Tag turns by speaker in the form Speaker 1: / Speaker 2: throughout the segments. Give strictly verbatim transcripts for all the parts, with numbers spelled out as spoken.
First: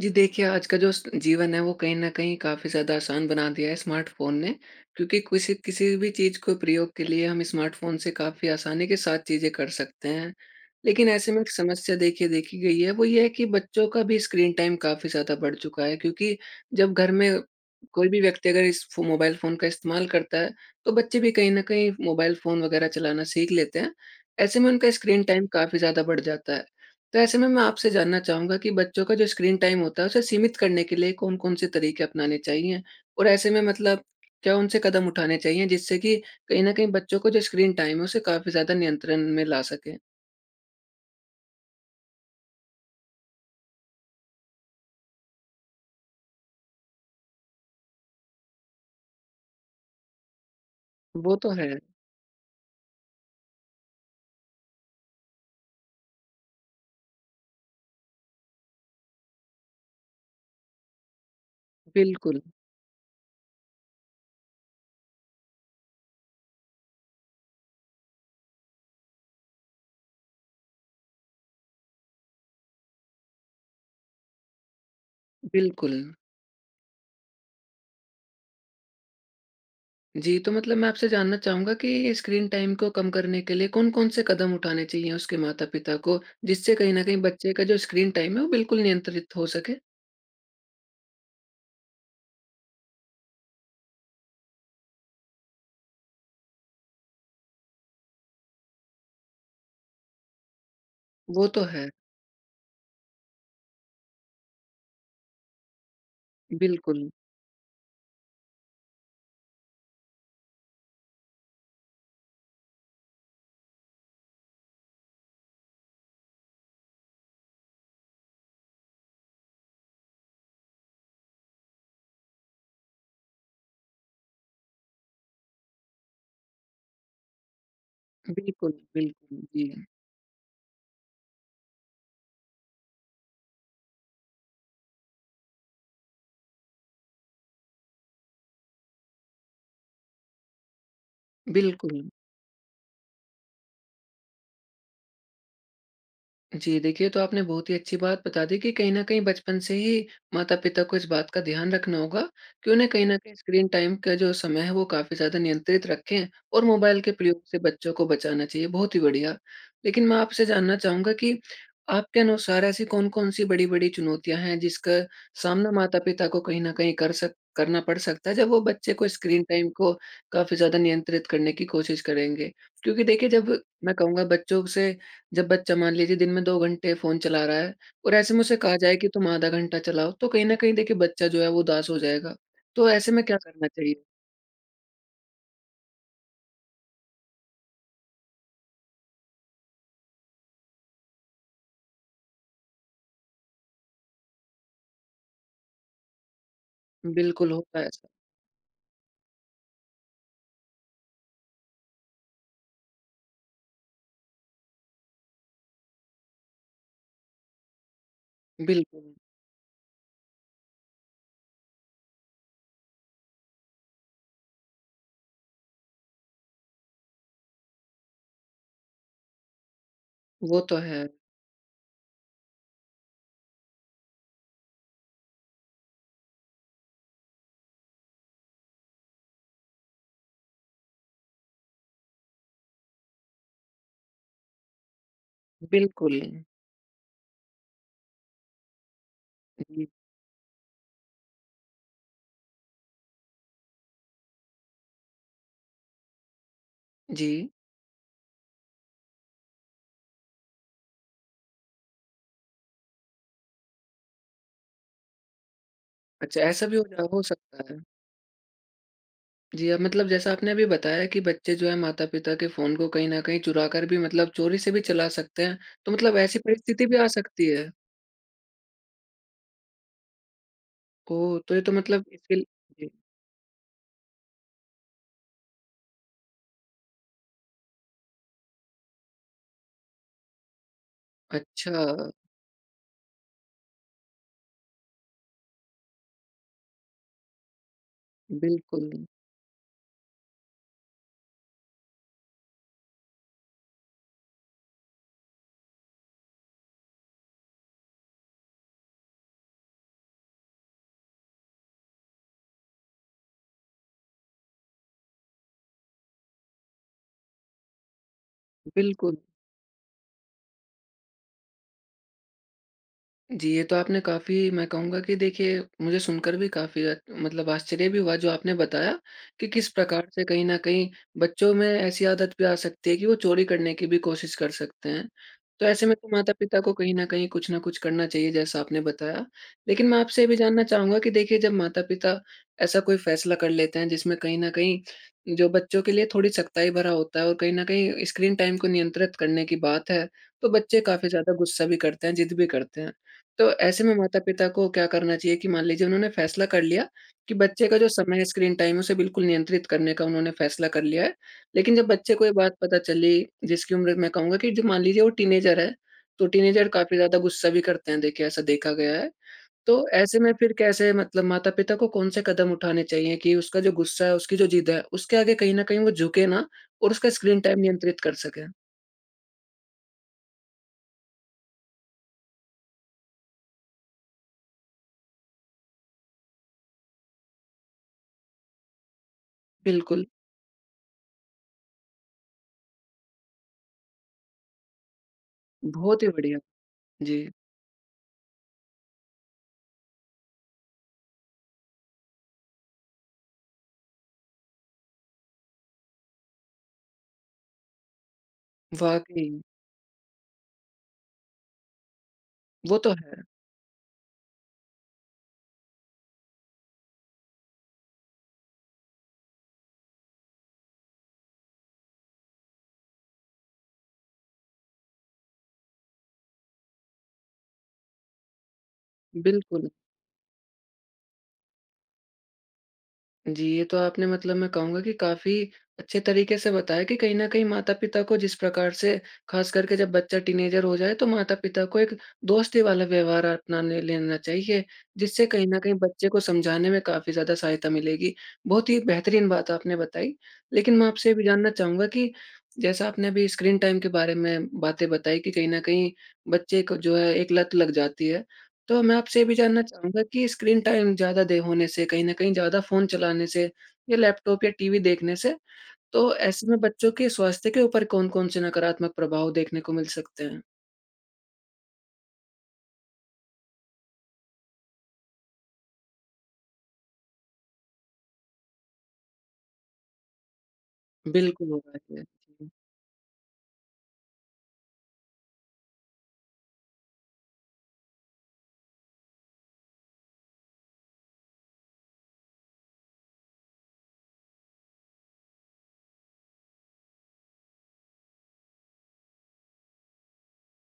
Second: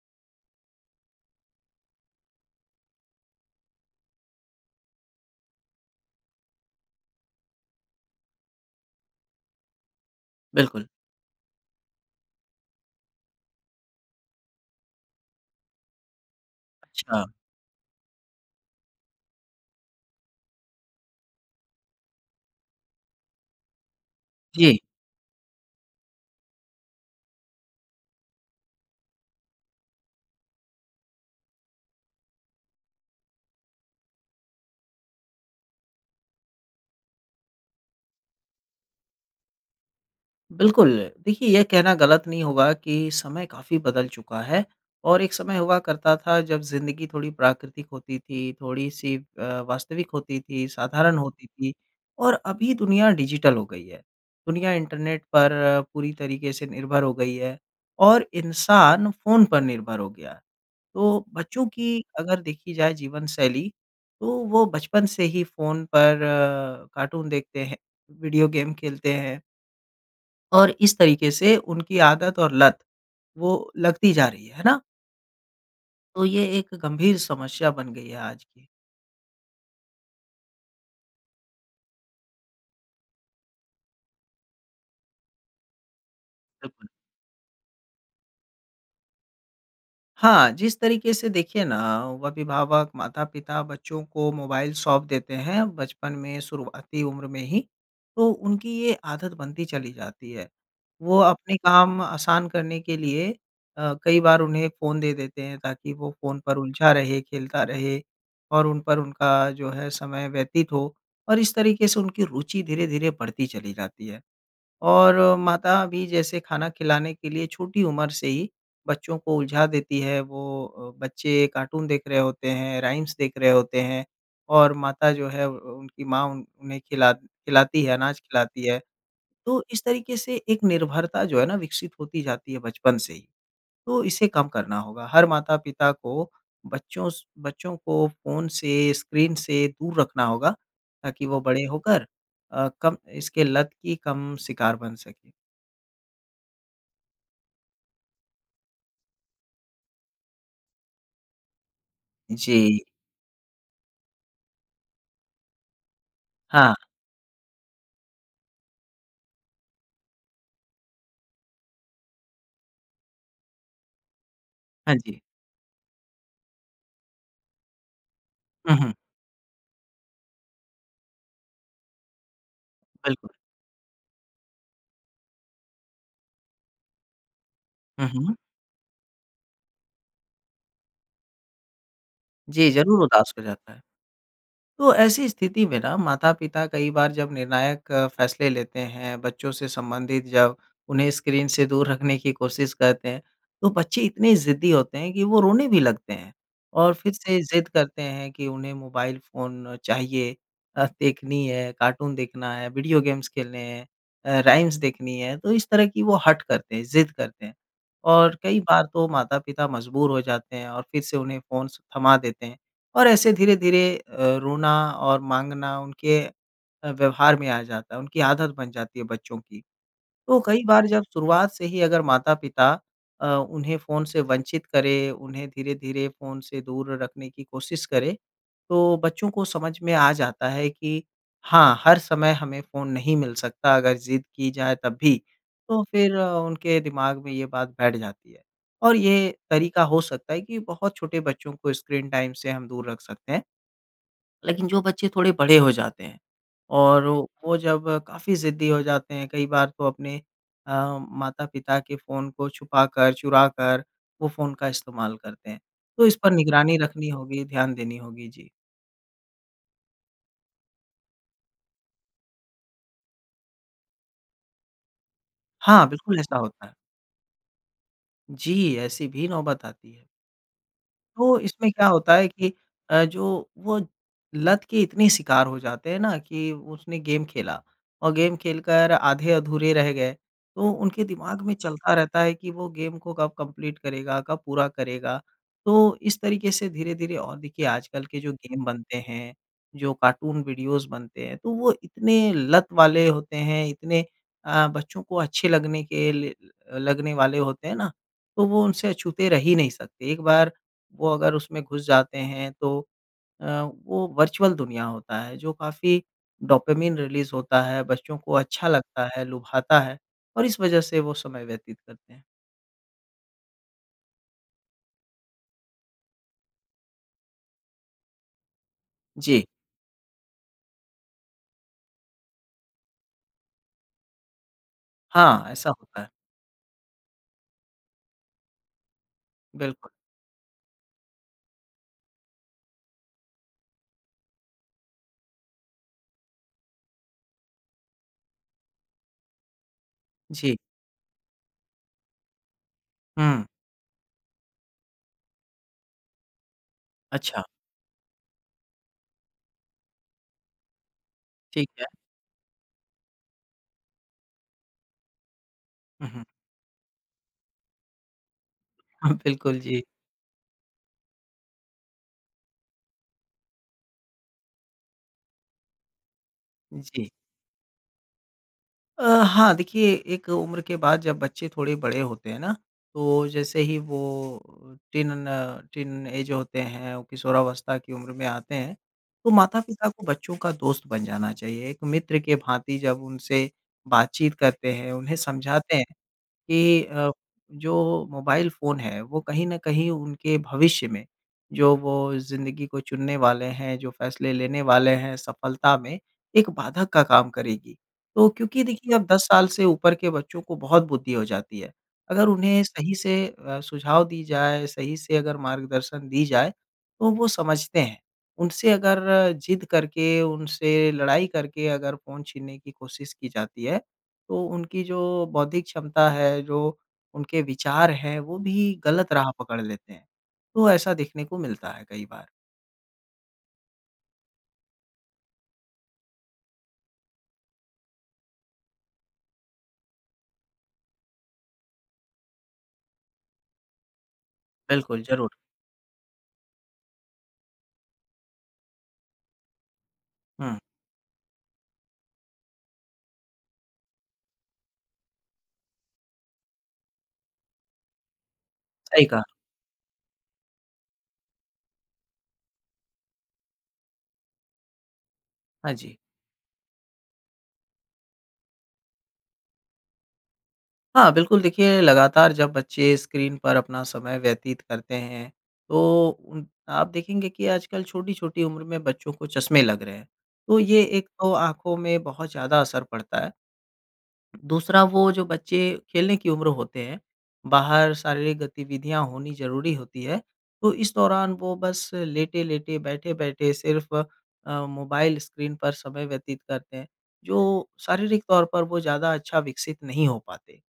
Speaker 1: जी देखिए, आज का जो स जीवन है वो कहीं न कहीं काफ़ी ज़्यादा आसान बना दिया है स्मार्टफ़ोन ने। क्योंकि कुसी किसी भी चीज़ को प्रयोग के लिए हम स्मार्टफ़ोन से काफ़ी आसानी के साथ चीज़ें कर सकते हैं।
Speaker 2: बिल्कुल।
Speaker 1: लेकिन ऐसे में एक समस्या देखिए देखी गई है वो ये है कि बच्चों का भी स्क्रीन टाइम काफ़ी ज़्यादा बढ़ चुका है, क्योंकि जब घर
Speaker 2: अच्छा।
Speaker 1: में कोई भी व्यक्ति अगर इस फ़ो मोबाइल फ़ोन का इस्तेमाल करता है, तो बच्चे भी कहीं न कहीं मोबाइल फ़ोन वग़ैरह चलाना सीख लेते हैं। ऐसे में
Speaker 2: जी।
Speaker 1: उनका स्क्रीन टाइम काफ़ी ज़्यादा बढ़ जाता है। तो ऐसे में मैं आपसे जानना चाहूँगा कि बच्चों का जो स्क्रीन टाइम होता है उसे सीमित करने के लिए कौन-कौन से तरीके अपनाने चाहिए? और ऐसे में मतलब क्या उनसे कदम उठाने चाहिए जिससे कि कहीं न कहीं बच्चों का जो स्क्रीन टाइम है उसे काफ़ी ज़्यादा नियंत्रण में ला सकें?
Speaker 2: बिल्कुल, देखिए ये कहना गलत नहीं होगा कि समय काफ़ी बदल चुका है, और एक समय हुआ करता था जब ज़िंदगी थोड़ी प्राकृतिक होती थी, थोड़ी-सी अ, वास्तविक होती थी, साधारण
Speaker 1: वो
Speaker 2: होती
Speaker 1: तो
Speaker 2: थी,
Speaker 1: है।
Speaker 2: और अभी दुनिया डिजिटल हो गई है। दुनिया इंटरनेट पर पूरी तरीके से निर्भर हो गई है और इंसान फ़ोन पर निर्भर हो गया है। तो बच्चों की
Speaker 1: बिल्कुल।
Speaker 2: अगर देखी जाए जीवन शैली तो वो बचपन से ही फ़ोन पर अ, कार्टून देखते हैं, वीडियो गेम खेलते हैं। और इस तरीके से उनकी आदत और लत वो लगती जा रही है, है ना?
Speaker 1: बिल्कुल।
Speaker 2: तो यह एक गंभीर समश्या बन गई है आज की।
Speaker 1: जी। तो मतलब मैं आपसे जानना चाहूँगा कि स्क्रीन टाइम को कम करने के लिए कौन-कौन से कदम उठाने चाहिए उसके माता-पिता को जिससे
Speaker 2: बिल्कुल।
Speaker 1: कहीं न कहीं बच्चे का जो स्क्रीन टाइम है वो बिल्कुल नियंत्रित हो सके?
Speaker 2: हाँ, जिस तरीके से देखिए ना अभिभावक, माता-पिता बच्चों को मोबाइल सौंप देते हैं बचपन में, शुरुआती उम्र में ही, तो उनकी ये आदत बनती चली जाती है। वो
Speaker 1: वो
Speaker 2: अपने
Speaker 1: तो है।
Speaker 2: काम आसान करने के लिए अ, कई बार उन्हें फ़ोन दे देते हैं ताकि वो फ़ोन पर उलझा
Speaker 1: बिल्कुल।
Speaker 2: रहे, खेलता रहे और उन पर उनका जो है समय व्यतीत हो। और इस तरीके से उनकी रुचि धीरे-धीरे बढ़ती चली जाती है। और अ, माता भी जैसे खाना खिलाने के लिए छोटी उम्र से ही बच्चों को उलझा देती है वो अ, बच्चे कार्टून देख रहे होते हैं, राइम्स देख रहे होते हैं और माता जो है अ, अ, उनकी माँ उन उन्हें खिला खिलाती है, अनाज खिलाती
Speaker 1: बिल्कुल,
Speaker 2: है।
Speaker 1: बिल्कुल।
Speaker 2: तो इस
Speaker 1: जी।
Speaker 2: तरीके से एक निर्भरता जो है न विकसित होती जाती है बचपन से ही। तो इसे कम करना होगा। हर माता-पिता को बच्चों स बच्चों को फ़ोन से स्क्रीन से दूर रखना होगा, ताकि वो बड़े
Speaker 1: बिल्कुल।
Speaker 2: होकर अ, कम इसके लत की कम शिकार बन सके।
Speaker 1: जी देखिए, ये तो आपने बहुत ही अच्छी बात बता दी कि कहीं न कहीं बचपन से ही माता-पिता को इस बात का ध्यान रखना होगा कि
Speaker 2: जी।
Speaker 1: उन्हें कहीं न कहीं स्क्रीन टाइम का जो समय है वो काफ़ी ज़्यादा नियंत्रित रखें और
Speaker 2: हाँ।
Speaker 1: मोबाइल के प्रयोग से बच्चों को बचाना चाहिए। बहुत ही बढ़िया! लेकिन मैं आपसे जानना चाहूँगा कि आपके अनुसार ऐसी कौन-कौन सी बड़ी-बड़ी चुनौतियाँ हैं जिसका
Speaker 2: हाँ जी।
Speaker 1: सामना माता-पिता को कहीं न कहीं कर सक करना पड़ सकता है। जब वो
Speaker 2: हुँ, हुँ।
Speaker 1: बच्चे को स्क्रीन टाइम को काफ़ी ज़्यादा नियंत्रित करने की कोशिश करेंगे? क्योंकि देखिए
Speaker 2: बिल्कुल।
Speaker 1: जब मैं कहूँगा बच्चों ब से जब बच्चा मान लीजिए दिन में दो घंटे फ़ोन चला रहा है
Speaker 2: हुँ,
Speaker 1: और ऐसे
Speaker 2: हुँ।
Speaker 1: में उसे कहा जाए कि तुम आधा घंटा चलाओ तो कहीं न कहीं देखिए बच्चा जो है वो उदास हो जाएगा।
Speaker 2: जी,
Speaker 1: तो
Speaker 2: ज़रूर
Speaker 1: ऐसे में
Speaker 2: उदास
Speaker 1: क्या
Speaker 2: कर
Speaker 1: करना
Speaker 2: जाता है।
Speaker 1: चाहिए?
Speaker 2: तो ऐसी स्थिति में ना माता-पिता कई बार जब निर्णायक फ़ैसले लेते हैं। बच्चों से संबंधित जब उन्हें स्क्रीन से दूर रखने की कोशिश करते हैं। तो बच्चे इतने ज़िद्दी होते हैं कि वो रोने भी लगते हैं। और फिर से
Speaker 1: बिल्कुल
Speaker 2: ज़िद
Speaker 1: होता है
Speaker 2: करते
Speaker 1: ऐसा।
Speaker 2: हैं कि उन्हें मोबाइल फ़ोन चाहिए। अ, देखनी है कार्टून देखना है, वीडियो गेम्स खेलने हैं अ, राइम्स देखनी है। तो इस तरह की वो हठ करते हैं, ज़िद करते हैं। और कई बार तो
Speaker 1: बिल्कुल।
Speaker 2: माता-पिता मजबूर हो जाते हैं और फिर से उन्हें फ़ोन्स थमा देते हैं। और ऐसे धीरे-धीरे अ, रोना और माँगना उनके अ, व्यवहार में आ जाता है। उनकी आदत बन जाती है बच्चों की। तो
Speaker 1: वो
Speaker 2: कई
Speaker 1: तो
Speaker 2: बार
Speaker 1: है।
Speaker 2: जब शुरुआत से ही अगर माता-पिता अ, उन्हें फ़ोन से वंचित करें, उन्हें धीरे-धीरे फ़ोन से दूर रखने की कोशिश करें, तो बच्चों को समझ में आ जाता है कि हाँ, हर समय हमें फ़ोन नहीं मिल सकता अगर ज़िद की जाए तब भी। तो फिर
Speaker 1: बिल्कुल।
Speaker 2: उनके दिमाग में ये बात बैठ जाती है। और ये
Speaker 1: हाँ
Speaker 2: तरीका
Speaker 1: जी।
Speaker 2: हो सकता है कि बहुत छोटे बच्चों को स्क्रीन टाइम से हम दूर रख सकते हैं। लेकिन जो बच्चे थोड़े बड़े हो जाते हैं और ओ
Speaker 1: जी।
Speaker 2: वो जब काफ़ी ज़िद्दी हो जाते हैं कई बार तो अपने अ, माता-पिता के फ़ोन को छुपाकर, चुराकर वो फ़ोन का इस्तेमाल करते हैं। तो इस पर
Speaker 1: अच्छा ऐसा
Speaker 2: निगरानी
Speaker 1: भी हो ज अ,
Speaker 2: रखनी
Speaker 1: हो
Speaker 2: होगी।
Speaker 1: सकता
Speaker 2: ध्यान
Speaker 1: है।
Speaker 2: देनी होगी। जी।
Speaker 1: जी, अब मतलब जैसा आपने अभी बताया कि बच्चे जो हैं माता-पिता के फ़ोन को कहीं न कहीं चुरा कर भी मतलब चोरी से भी चला सकते हैं।
Speaker 2: हाँ,
Speaker 1: तो मतलब
Speaker 2: बिल्कुल ऐसा
Speaker 1: ऐसी
Speaker 2: होता है।
Speaker 1: परिस्थिति भी आ सकती है?
Speaker 2: जी, ऐसी भी नौबत आती है। तो
Speaker 1: ओह! तो ये
Speaker 2: इसमें
Speaker 1: तो
Speaker 2: क्या
Speaker 1: मतलब
Speaker 2: होता है
Speaker 1: इसिल
Speaker 2: कि
Speaker 1: जी।
Speaker 2: अ, जो वो लत के इतने शिकार हो जाते हैं ना कि उसने गेम खेला और गेम खेलकर आधे-अधूरे रह गए। तो उनके दिमाग में चलता
Speaker 1: अच्छा।
Speaker 2: रहता है कि वो गेम को कब कंप्लीट करेगा, कब पूरा करेगा? तो इस तरीके से धीरे-धीरे और देखिए आजकल के जो गेम बनते
Speaker 1: बिल्कुल।
Speaker 2: हैं जो कार्टून वीडियोज़ बनते हैं तो वो इतने लत वाले होते हैं इतने अ, बच्चों को अच्छे लगने के लिए ल अ, लगने वाले होते हैं ना तो वो उनसे अछूते रह ही नहीं सकते। एक बार वो अगर उसमें घुस जाते हैं तो अ, वो वर्चुअल दुनिया होता है जो काफ़ी डोपामाइन रिलीज़ होता है। बच्चों को अच्छा लगता
Speaker 1: बिल्कुल।
Speaker 2: है, लुभाता है और इस वजह से वो समय व्यतीत करते हैं।
Speaker 1: जी। ये तो आपने काफ़ी मैं कहूँगा कि देखिए मुझे सुनकर भी काफ़ी अ, मतलब आश्चर्य भी हुआ जो आपने बताया
Speaker 2: जी।
Speaker 1: कि किस प्रकार से कहीं न कहीं बच्चों में ऐसी आदत भी आ सकती है कि वो चोरी करने की भी कोशिश कर सकते हैं।
Speaker 2: हाँ,
Speaker 1: तो
Speaker 2: ऐसा
Speaker 1: ऐसे में
Speaker 2: होता है।
Speaker 1: तो माता-पिता को कहीं न कहीं कुछ न कुछ करना चाहिए जैसा आपने बताया। लेकिन
Speaker 2: बिल्कुल।
Speaker 1: मैं आपसे ये भी जानना चाहूँगा कि देखिए जब माता-पिता ऐसा कोई फ़ैसला कर लेते हैं जिसमें कहीं न कहीं जो बच्चों के लिए थोड़ी सख्ताई भरा होता है और कहीं न कहीं स्क्रीन टाइम को नियंत्रित करने की बात है तो
Speaker 2: जी।
Speaker 1: बच्चे काफ़ी ज़्यादा गुस्सा भी करते हैं, ज़िद भी करते हैं।
Speaker 2: हुँ।
Speaker 1: तो ऐसे में माता-पिता को क्या करना चाहिए कि मान लीजिए उन्होंने फ़ैसला कर लिया कि
Speaker 2: अच्छा।
Speaker 1: बच्चे का जो समय है स्क्रीन टाइम है उसे बिल्कुल नियंत्रित करने का उन्होंने फ़ैसला कर लिया है।
Speaker 2: ठीक
Speaker 1: लेकिन जब
Speaker 2: है।
Speaker 1: बच्चे को ये बात पता चली जिसकी उम्र मैं कहूँगा कि जो मान लीजिए वो टीनेजर है।
Speaker 2: हुँ, हुँ।
Speaker 1: तो टीनेजर काफ़ी ज़्यादा गुस्सा भी करते हैं देखिए, ऐसा देखा गया है।
Speaker 2: हाँ, बिल्कुल जी।
Speaker 1: तो ऐसे में फिर कैसे मतलब माता-पिता को कौन से कदम उठाने चाहिए कि उसका जो गुस्सा है उसकी जो ज़िद है उसके आगे कहीं न कहीं वो झुके ना और
Speaker 2: जी।
Speaker 1: उसका स्क्रीन टाइम नियंत्रित कर सके?
Speaker 2: अ, हाँ देखिए, एक उम्र के बाद जब बच्चे थोड़े बड़े होते हैं ना, तो जैसे ही वो अ, टीन न टीनएज होते हैं, वो किशोरावस्था की उम्र में आते हैं, तो माता-पिता को
Speaker 1: बिल्कुल।
Speaker 2: बच्चों का दोस्त बन जाना चाहिए। एक मित्र के भांति जब उनसे बातचीत करते हैं, उन्हें समझाते हैं
Speaker 1: बहुत ही बढ़िया,
Speaker 2: कि अ,
Speaker 1: जी।
Speaker 2: जो मोबाइल फ़ोन है, वो कहीं न कहीं उनके भविष्य में जो वो ज़िंदगी को चुनने वाले हैं, जो फ़ैसले लेने वाले हैं सफलता में, एक बाधक का काम करेगी। तो क्योंकि देखिए, अब दस
Speaker 1: वाक़ई।
Speaker 2: साल से ऊपर के बच्चों को बहुत बुद्धि हो जाती है। अगर उन्हें
Speaker 1: वो तो
Speaker 2: सही से
Speaker 1: है।
Speaker 2: अ, सुझाव दी जाए, सही से अगर मार्गदर्शन दी जाए, तो वो समझते हैं। उनसे अगर ज़िद करके, उनसे लड़ाई करके अगर फ़ोन छीनने की कोशिश की जाती है, तो उनकी जो बौद्धिक क्षमता है, जो उनके विचार हैं, वो भी गलत राह पकड़
Speaker 1: बिल्कुल।
Speaker 2: लेते हैं। तो ऐसा देखने को मिलता है कई बार।
Speaker 1: जी, ये तो आपने मतलब मैं कहूँगा कि काफ़ी अच्छे तरीके से बताया कि कहीं न कहीं माता-पिता को जिस प्रकार से, ख़ास करके जब बच्चा टीनेजर हो जाए, तो माता-पिता को एक दोस्ती वाला व्यवहार अपना ने लेना चाहिए।
Speaker 2: बिल्कुल
Speaker 1: जिससे
Speaker 2: ज़रूर।
Speaker 1: कहीं न कहीं बच्चे को समझाने में काफ़ी ज़्यादा सहायता मिलेगी। बहुत ही एक बेहतरीन बात आपने बताई।
Speaker 2: हुँ।
Speaker 1: लेकिन मैं आपसे ये भी जानना चाहूँगा कि जैसा आपने अभी स्क्रीन टाइम के बारे में बातें बताई कि कहीं न कहीं बच्चे को जो है एक लत लग जाती है। तो मैं
Speaker 2: सही
Speaker 1: आपसे
Speaker 2: कहा।
Speaker 1: ये भी जानना चाहूँगा कि स्क्रीन टाइम ज़्यादा देर होने से, कहीं न कहीं ज़्यादा फ़ोन चलाने से, या लैपटॉप या टीवी देखने से,
Speaker 2: हाँ, जी।
Speaker 1: तो ऐसे में बच्चों के स्वास्थ्य के ऊपर कौन-कौन से नकारात्मक प्रभाव देखने को मिल सकते हैं?
Speaker 2: हाँ। बिल्कुल देखिए, लगातार जब बच्चे स्क्रीन पर अपना समय व्यतीत करते हैं। तो उन आप देखेंगे कि आजकल छोटी-छोटी उम्र में बच्चों को चश्मे लग रहे हैं। तो ये एक तो
Speaker 1: बिल्कुल हो
Speaker 2: आँखों
Speaker 1: गए थे।
Speaker 2: में बहुत
Speaker 1: एक्चुअली
Speaker 2: ज़्यादा असर पड़ता है। दूसरा वो जो बच्चे खेलने की उम्र होते हैं, बाहर शारीरिक गतिविधियाँ होनी ज़रूरी होती है। तो इस दौरान वो बस लेट-लेटे बैठे-बैठे सिर्फ अ, मोबाइल स्क्रीन पर समय व्यतीत करते हैं। जो शारीरिक तौर पर वो ज़्यादा अच्छा विकसित नहीं हो पाते।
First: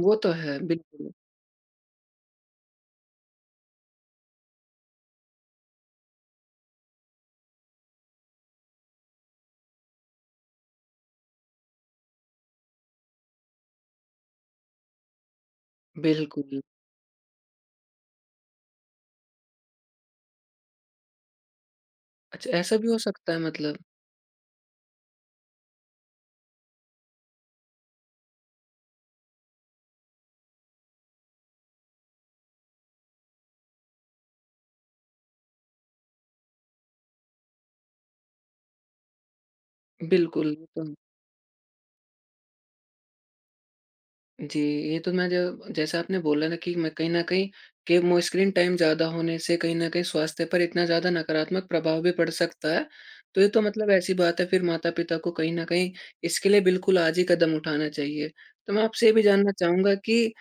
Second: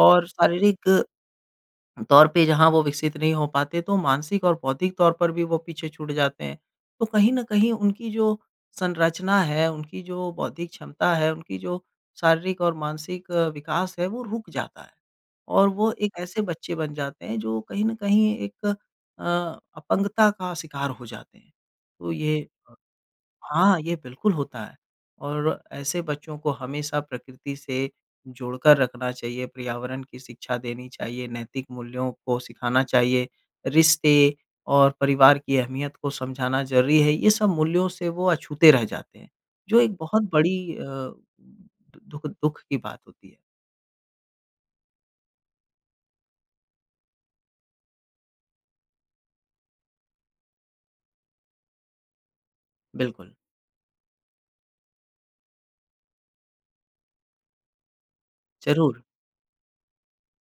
Speaker 1: वो
Speaker 2: और
Speaker 1: तो हैं।
Speaker 2: शारीरिक,
Speaker 1: बिल्कुल।
Speaker 2: तौर पे जहाँ वो विकसित नहीं हो पाते तो मानसिक और बौद्धिक तौर पर भी वो पीछे छूट जाते हैं तो कहीं ना कहीं उनकी जो संरचना है उनकी जो बौद्धिक क्षमता है उनकी जो शारीरिक और मानसिक विकास है वो रुक जाता है और वो एक ऐसे
Speaker 1: बिल्कुल।
Speaker 2: बच्चे बन जाते हैं जो कहीं ना कहीं एक अ, अपंगता का शिकार हो जाते हैं। तो ये
Speaker 1: अच्छा
Speaker 2: अ
Speaker 1: ऐसा भी हो सकता हैं
Speaker 2: हाँ
Speaker 1: मतलब?
Speaker 2: ये बिल्कुल होता है और ऐसे बच्चों को हमेशा प्रकृति से जोड़कर रखना चाहिए। पर्यावरण की शिक्षा देनी चाहिए नैतिक मूल्यों को सिखाना चाहिए। रिश्ते और परिवार की अहमियत को समझाना ज़रूरी है ये सब मूल्यों से वो अछूते रह जाते हैं। जो एक बहुत
Speaker 1: बिल्कुल। वो
Speaker 2: बड़ी अ,
Speaker 1: तो
Speaker 2: दु दुःख, दुःख की बात होती है।
Speaker 1: जी। ये तो मैं ज जैसा आपने बोला ना कि मैं कहीं न कहीं के मो स्क्रीन टाइम ज़्यादा होने से कहीं न कहीं स्वास्थ्य पर इतना ज़्यादा नकारात्मक प्रभाव भी पड़ सकता है।
Speaker 2: बिल्कुल।
Speaker 1: तो ये तो मतलब, ऐसी बात है, फिर माता-पिता को कहीं न कहीं इसके लिए बिल्कुल आज ही कदम उठाना चाहिए। तो मैं
Speaker 2: ज़रूर।
Speaker 1: आपसे ये भी जानना चाहूँगा कि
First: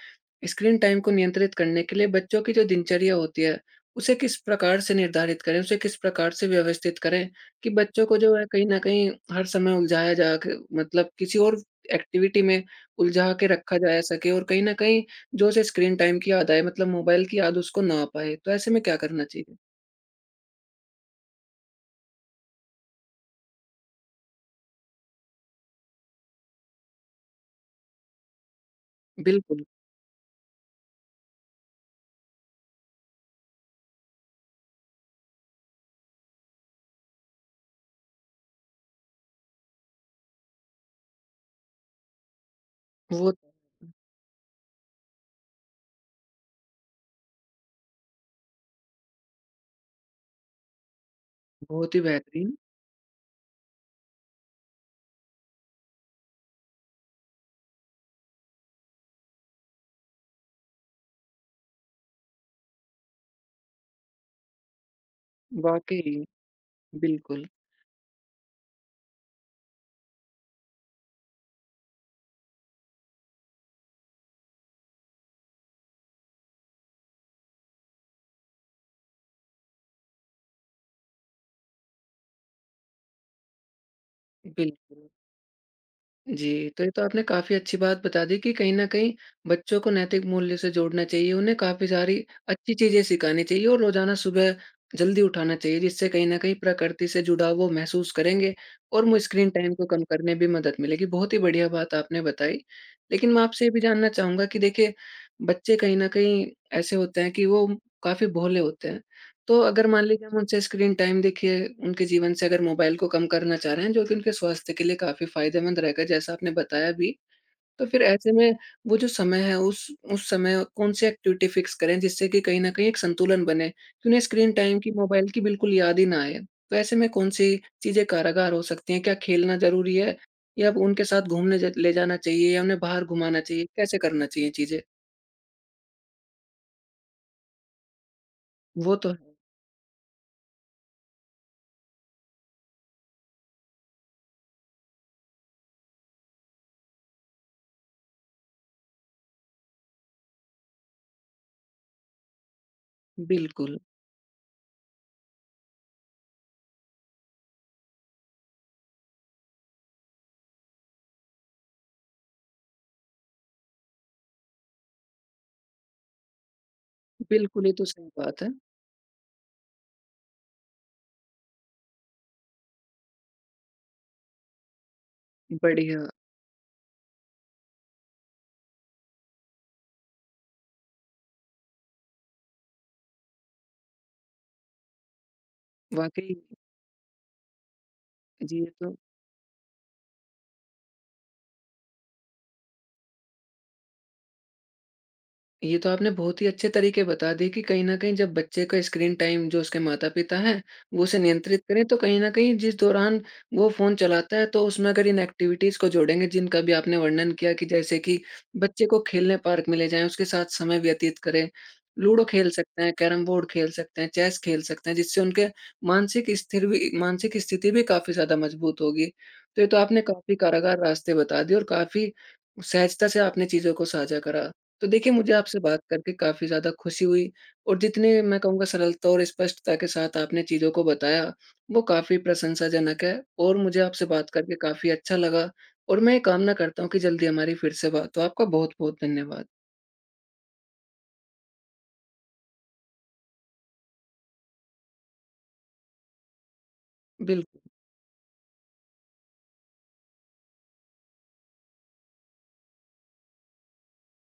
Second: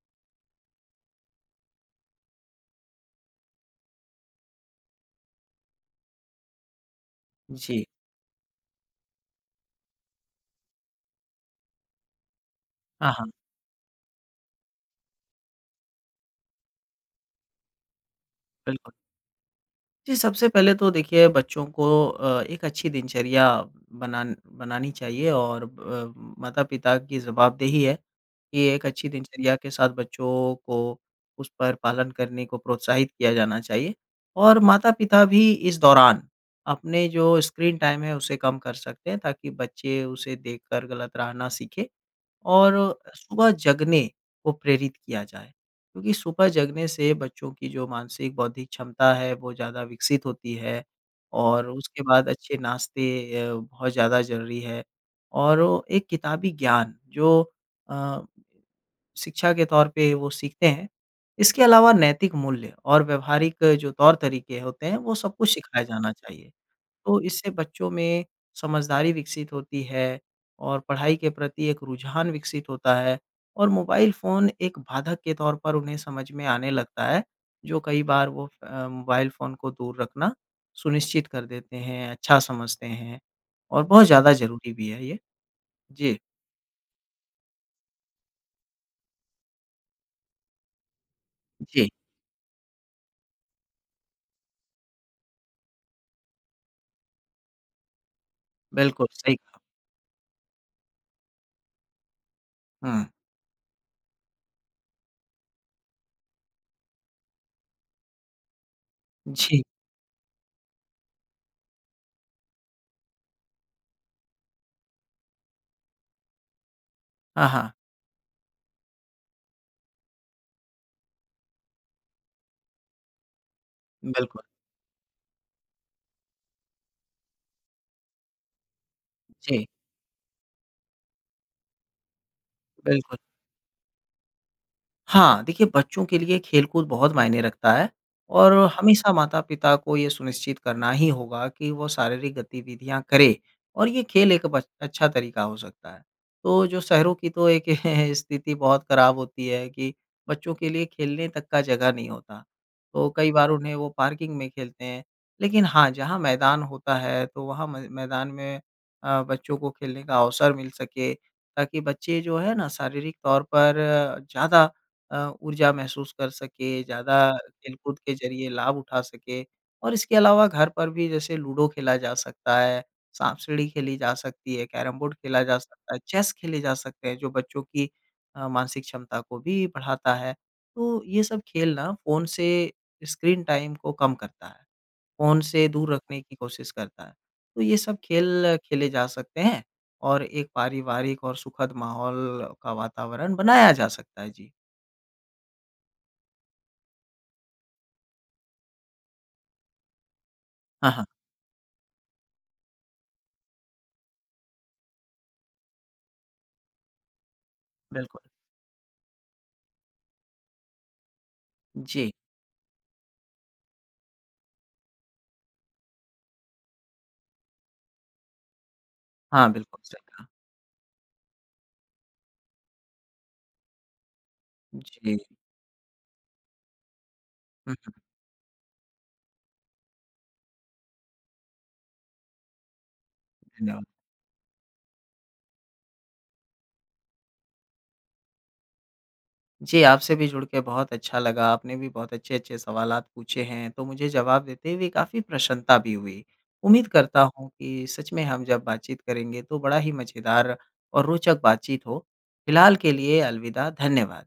Speaker 1: स्क्रीन टाइम को नियंत्रित करने के लिए बच्चों की जो दिनचर्या होती है उसे किस प्रकार से निर्धारित करें? उसे किस प्रकार से व्यवस्थित करें कि
Speaker 2: जी।
Speaker 1: बच्चों को जो है कहीं न कहीं हर समय उलझाया जा के मतलब किसी और एक्टिविटी में
Speaker 2: हाँ, हाँ।
Speaker 1: उलझा के रखा जाया सके और कहीं न कहीं जो उसे स्क्रीन टाइम की याद आए, मतलब मोबाइल की याद उसको ना आ पाए। तो ऐसे में
Speaker 2: बिल्कुल।
Speaker 1: क्या करना चाहिए?
Speaker 2: जी सबसे पहले तो देखिए बच्चों को अ, एक अच्छी दिनचर्या बनान बनानी चाहिए और अ, माता-पिता की जवाबदेही है कि एक अच्छी दिनचर्या
Speaker 1: बिल्कुल।
Speaker 2: के साथ बच्चों को उस पर पालन करने को प्रोत्साहित किया जाना चाहिए। और माता-पिता भी इस दौरान अपने जो स्क्रीन टाइम है उसे कम कर सकते हैं ताकि बच्चे उसे देखकर गलत रहना सीखें। और
Speaker 1: वो तो
Speaker 2: सुबह
Speaker 1: उम
Speaker 2: जगने को प्रेरित किया जाए। क्योंकि सुबह जगने से बच्चों की जो मानसिक बौद्धिक क्षमता है वो ज़्यादा विकसित होती है और
Speaker 1: बहुत ही
Speaker 2: उसके बाद
Speaker 1: बेहतरीन।
Speaker 2: अच्छे नाश्ते अ, बहुत ज़्यादा ज़रूरी है। और ओ एक किताबी ज्ञान जो अ, शिक्षा के तौर पे वो सीखते हैं, इसके अलावा नैतिक मूल्य और व्यावहारिक जो तौर-तरीके होते हैं वो सब कुछ सिखाया जाना
Speaker 1: वाक़ई,
Speaker 2: चाहिए। तो
Speaker 1: बिल्कुल।
Speaker 2: इससे बच्चों में समझदारी विकसित होती है और पढ़ाई के प्रति एक रुझान विकसित होता है और मोबाइल फ़ोन एक बाधक के तौर पर उन्हें समझ में आने लगता है जो कई बार वो फ़ अ, मोबाइल फ़ोन को दूर रखना सुनिश्चित कर देते हैं, अच्छा समझते हैं और बहुत ज़्यादा ज़रूरी भी है
Speaker 1: बिल्कुल।
Speaker 2: ये, जी।
Speaker 1: जी। तो ये तो आपने काफ़ी अच्छी बात बता दी कि कहीं न कहीं बच्चों को नैतिक मूल्य से जोड़ना चाहिए उन्हें काफ़ी
Speaker 2: जी।
Speaker 1: सारी अच्छी चीज़ें सिखानी चाहिए और रोज़ाना सुबह जल्दी उठाना चाहिए जिससे कहीं न कहीं प्रकृति से जुड़ा वो महसूस करेंगे और
Speaker 2: बिल्कुल
Speaker 1: मो
Speaker 2: सही
Speaker 1: स्क्रीन
Speaker 2: कहा।
Speaker 1: टाइम को कम करने में भी मदद मिलेगी। बहुत ही बढ़िया बात आपने बताई।
Speaker 2: हुँ।
Speaker 1: लेकिन मैं आपसे ये भी जानना चाहूँगा कि देखिए बच्चे कहीं न कहीं ऐसे होते हैं कि वो काफ़ी भोले होते हैं। तो
Speaker 2: जी।
Speaker 1: अगर मान लीजिए हम उनसे स्क्रीन टाइम देखिए, उनके जीवन से अगर मोबाइल को कम करना चाह रहे हैं जो कि उनके स्वास्थ्य के लिए काफ़ी फ़ायदेमंद रहेगा जैसा आपने बताया भी।
Speaker 2: हाँ, हाँ।
Speaker 1: तो फिर ऐसे में वो जो समय है उस, उस समय कौन सी एक्टिविटी फिक्स करें जिससे कि कहीं न कहीं एक संतुलन बने। तो उन्हें
Speaker 2: बिल्कुल।
Speaker 1: स्क्रीन टाइम की मोबाइल की बिल्कुल याद ही ना आए। तो ऐसे में कौन सी चीज़ें कारागार हो सकती हैं? क्या खेलना
Speaker 2: जी।
Speaker 1: ज़रूरी है? या उनके साथ घूमने जा ले जाना चाहिए या उन्हें बाहर
Speaker 2: बिल्कुल।
Speaker 1: घुमाना चाहिए कैसे करना चाहिए चीज़ें?
Speaker 2: हाँ। देखिए, बच्चों के लिए खेलकूद बहुत मायने रखता है और
Speaker 1: वो तो
Speaker 2: हमेशा
Speaker 1: है।
Speaker 2: माता-पिता को ये सुनिश्चित करना ही होगा कि वो शारीरिक गतिविधियाँ करें। और ये खेल एक बस अच्छा तरीका हो सकता है। तो जो शहरों की तो एक स्थिति बहुत खराब होती है कि बच्चों के लिए खेलने तक का जगह नहीं होता। तो कई बार उन्हें
Speaker 1: बिल्कुल।
Speaker 2: वो पार्किंग में खेलते हैं। लेकिन हाँ, जहाँ मैदान होता है तो वहाँ म मैदान में अ, बच्चों को खेलने का अवसर मिल सके ताकि बच्चे जो है ना शारीरिक तौर पर ज़्यादा अ, ऊर्जा महसूस कर सके, ज़्यादा
Speaker 1: बिल्कुल, ये तो
Speaker 2: खेलकूद
Speaker 1: सही
Speaker 2: के
Speaker 1: बात
Speaker 2: ज़रिए
Speaker 1: है।
Speaker 2: लाभ उठा सकें। और इसके अलावा घर पर भी जैसे लूडो खेला जा सकता है, साँप-सीढ़ी खेली जा सकती है, कैरम-बोर्ड खेला जा सकता है,
Speaker 1: बढ़िया।
Speaker 2: चेस खेले जा सकते हैं जो बच्चों की अ, मानसिक क्षमता को भी बढ़ाता है। तो ये सब खेल ना फ़ोन से स्क्रीन टाइम को कम करता है। फ़ोन से दूर रखने की
Speaker 1: वाक़ई।
Speaker 2: कोशिश करता है। तो ये सब खेल
Speaker 1: जी ये
Speaker 2: खेले
Speaker 1: तो
Speaker 2: जा सकते हैं और एक पारिवारिक और सुखद माहौल का वातावरण बनाया जा सकता है। जी।
Speaker 1: ये तो आपने बहुत ही अच्छे तरीके बता दिए कि कहीं न कहीं जब बच्चे का स्क्रीन टाइम जो उसके माता-पिता हैं,
Speaker 2: हाँ,
Speaker 1: वो
Speaker 2: हाँ।
Speaker 1: उसे नियंत्रित करें तो कहीं न कहीं जिस दौरान वो फ़ोन चलाता है तो उसमें अगर इन एक्टिविटीज़ को जोड़ेंगे जिनका भी आपने वर्णन किया कि जैसे कि
Speaker 2: बिल्कुल।
Speaker 1: बच्चे को खेलने पार्क में ले जाएँ, उसके साथ समय व्यतीत करें,
Speaker 2: जी।
Speaker 1: लूडो खेल सकते हैं, कैरम बोर्ड खेल सकते हैं, चेस खेल सकते हैं। जिससे उनके मानसिक स्थिर भी मानसिक स्थिति भी काफ़ी ज़्यादा मज़बूत होगी।
Speaker 2: हाँ,
Speaker 1: तो ये तो
Speaker 2: बिल्कुल
Speaker 1: आपने
Speaker 2: सही कहा।
Speaker 1: काफ़ी कारागार रास्ते बता दिए और काफ़ी सहजता से आपने चीज़ों को साझा करा। तो देखिए
Speaker 2: जी।
Speaker 1: मुझे आपसे बात करके काफ़ी ज़्यादा खुशी हुई
Speaker 2: हुँ,
Speaker 1: और
Speaker 2: हुँ।
Speaker 1: जितने मैं कहूँगा सरलता और स्पष्टता के साथ आपने चीज़ों को बताया वो काफ़ी प्रशंसाजनक है। और मुझे
Speaker 2: धन्यवाद।
Speaker 1: आपसे बात करके काफ़ी अच्छा लगा। और मैं ये कामना करता हूँ कि जल्दी हमारी फिर से बात हो, आपका बहुत-बहुत धन्यवाद।
Speaker 2: जी आपसे भी जुड़ के बहुत अच्छा लगा। आपने भी बहुत अच्छे-अच्छे सवालात पूछे हैं तो मुझे जवाब देते हुए काफ़ी प्रसन्नता भी हुई। उम्मीद करता हूँ
Speaker 1: बिल्क
Speaker 2: कि सच में हम जब बातचीत करेंगे तो बड़ा ही मज़ेदार और रोचक बातचीत हो। फ़िलहाल के लिए अलविदा, धन्यवाद।